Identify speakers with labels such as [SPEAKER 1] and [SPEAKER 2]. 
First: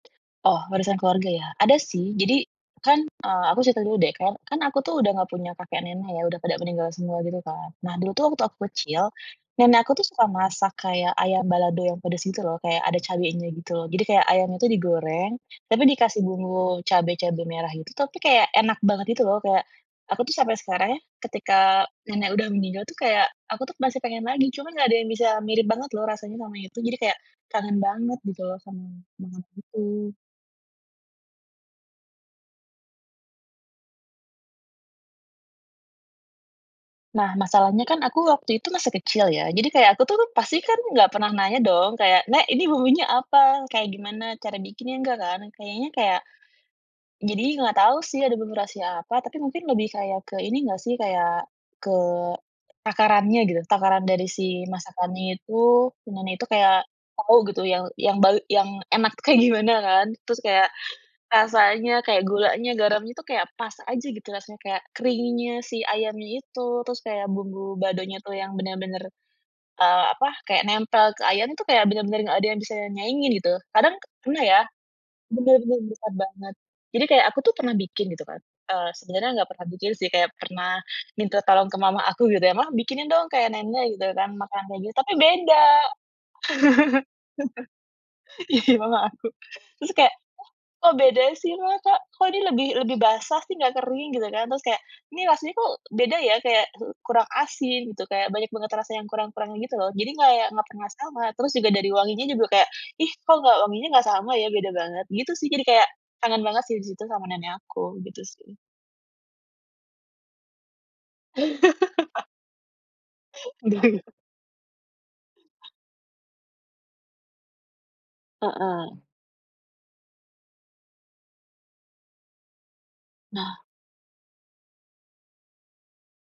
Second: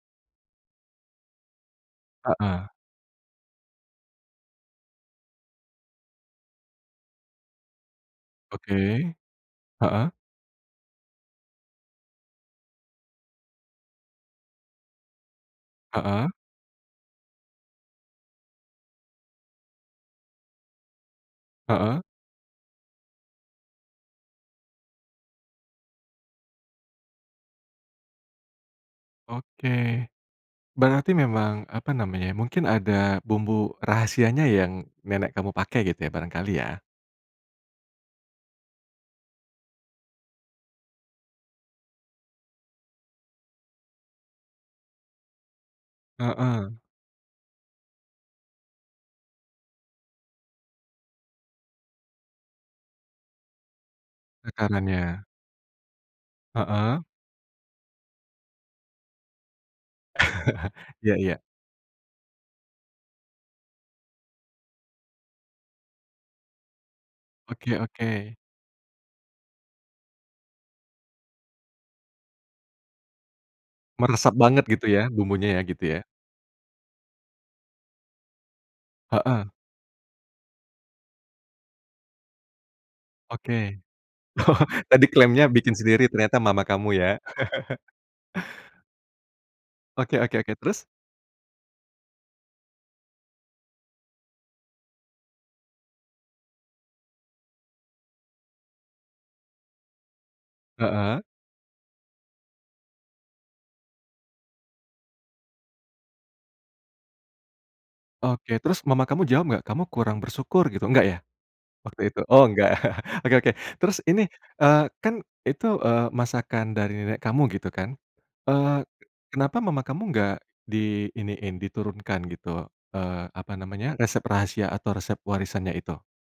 [SPEAKER 1] Oh, warisan keluarga ya? Ada sih, jadi
[SPEAKER 2] Heeh.
[SPEAKER 1] kan, eee, aku cerita dulu deh, kan aku tuh udah gak punya kakek nenek ya, udah pada meninggal semua gitu kan. Nah, dulu waktu aku kecil,
[SPEAKER 2] Oke.
[SPEAKER 1] nenek aku
[SPEAKER 2] Heeh.
[SPEAKER 1] suka masak kayak ayam balado yang pedes gitu lho, kayak ada cabenya gitu lho, jadi kayak ayamnya itu digoreng, tapi dikasih
[SPEAKER 2] Heeh.
[SPEAKER 1] bumbu cabe-cabe merah gitu, tapi kayak enak banget gitu lho. Kayak aku tuh sampai sekarang ya, ketika
[SPEAKER 2] Heeh.
[SPEAKER 1] nenek udah meninggal tuh kayak aku tuh masih pengen lagi, cuman nggak ada yang bisa mirip banget loh rasanya, sama itu jadi kayak kangen banget gitu loh sama [unintelligible]
[SPEAKER 2] Oke.
[SPEAKER 1] itu.
[SPEAKER 2] Berarti memang apa namanya ya, mungkin ada bumbu rahasia yang nenek kamu pakai gitu ya, barangkali ya.
[SPEAKER 1] Nah, masalahnya kan aku waktu itu masih kecil ya. Jadi kayak aku tuh pasti kan nggak pernah nanya dong kayak, "Nek, ini bumbunya apa? Kayak gimana cara bikinnya?" nggak kan. Kayaknya, kayak
[SPEAKER 2] Heeh.
[SPEAKER 1] jadi nggak tahu sih ada menu rahasia apa, tapi mungkin lebih kayak ke ini nggak sih, kayak ke takarannya gitu. Takaran dari si
[SPEAKER 2] Takarannya.
[SPEAKER 1] masakannya itu, [unintelligible] kayak
[SPEAKER 2] Heeh.
[SPEAKER 1] tau gitu yang yang bae yang enak kayak gimana kan. Terus kayak
[SPEAKER 2] Iya iya.
[SPEAKER 1] rasanya, kayak gulanya, garamnya itu kayak pas aja gitu rasanya, kayak keringnya si ayamnya itu. Terus kayak bumbu
[SPEAKER 2] Oke
[SPEAKER 1] baladonya itu
[SPEAKER 2] oke.
[SPEAKER 1] yang bener-bener nempel, eee, apa, nempel ke ayam itu kayak bener-bener nggak ada yang bisa nyaingin gitu. Kadang k
[SPEAKER 2] Meresap
[SPEAKER 1] pernah ya,
[SPEAKER 2] banget gitu ya? Bumbunya ya
[SPEAKER 1] bener-bener
[SPEAKER 2] gitu ya.
[SPEAKER 1] besar banget. Jadi kayak aku pernah bikin gitu kan. Eee, sebenarnya gak
[SPEAKER 2] Heeh.
[SPEAKER 1] pernah bikin sih, kayak pernah minta tolong ke mama aku gitu ya, "Mah, bikinin dong kayak
[SPEAKER 2] Oke.
[SPEAKER 1] nenek," gitu kan,
[SPEAKER 2] Oh,
[SPEAKER 1] makanan kayak gitu.
[SPEAKER 2] tadi
[SPEAKER 1] Tapi
[SPEAKER 2] klaimnya
[SPEAKER 1] beda.
[SPEAKER 2] bikin sendiri, ternyata mama kamu ya.
[SPEAKER 1] Iya, mama aku. Terus kayak,
[SPEAKER 2] Oke oke oke, terus?
[SPEAKER 1] "Kok beda sih Mah? Kok kok ini lebih lebih basah sih, nggak kering?" gitu kan. Terus kayak, ini rasanya kok beda ya, kayak kurang asin, gitu, kayak banyak banget rasa yang kurang-kurang gitu lho. Jadi kayak nggak pernah
[SPEAKER 2] Heeh.
[SPEAKER 1] sama, terus juga dari wanginya juga kayak, ih kok nggak wanginya gak sama ya, beda banget gitu sih, jadi kayak kangen banget sih di situ sama nenek aku, gitu sih.
[SPEAKER 2] Oke. Terus, mama kamu jawab gak? "Kamu kurang bersyukur," gitu. Enggak ya? Waktu itu oh enggak. Oke oke. Terus
[SPEAKER 1] [unintelligible]
[SPEAKER 2] ini, eee, kan itu, eee, masakan dari nenek kamu gitu kan. Eee,
[SPEAKER 1] Heeh.
[SPEAKER 2] kenapa mama kamu enggak di iniin, diturunkan gitu, eee, apa
[SPEAKER 1] Nah.
[SPEAKER 2] namanya, resep rahasia atau resep warisannya itu?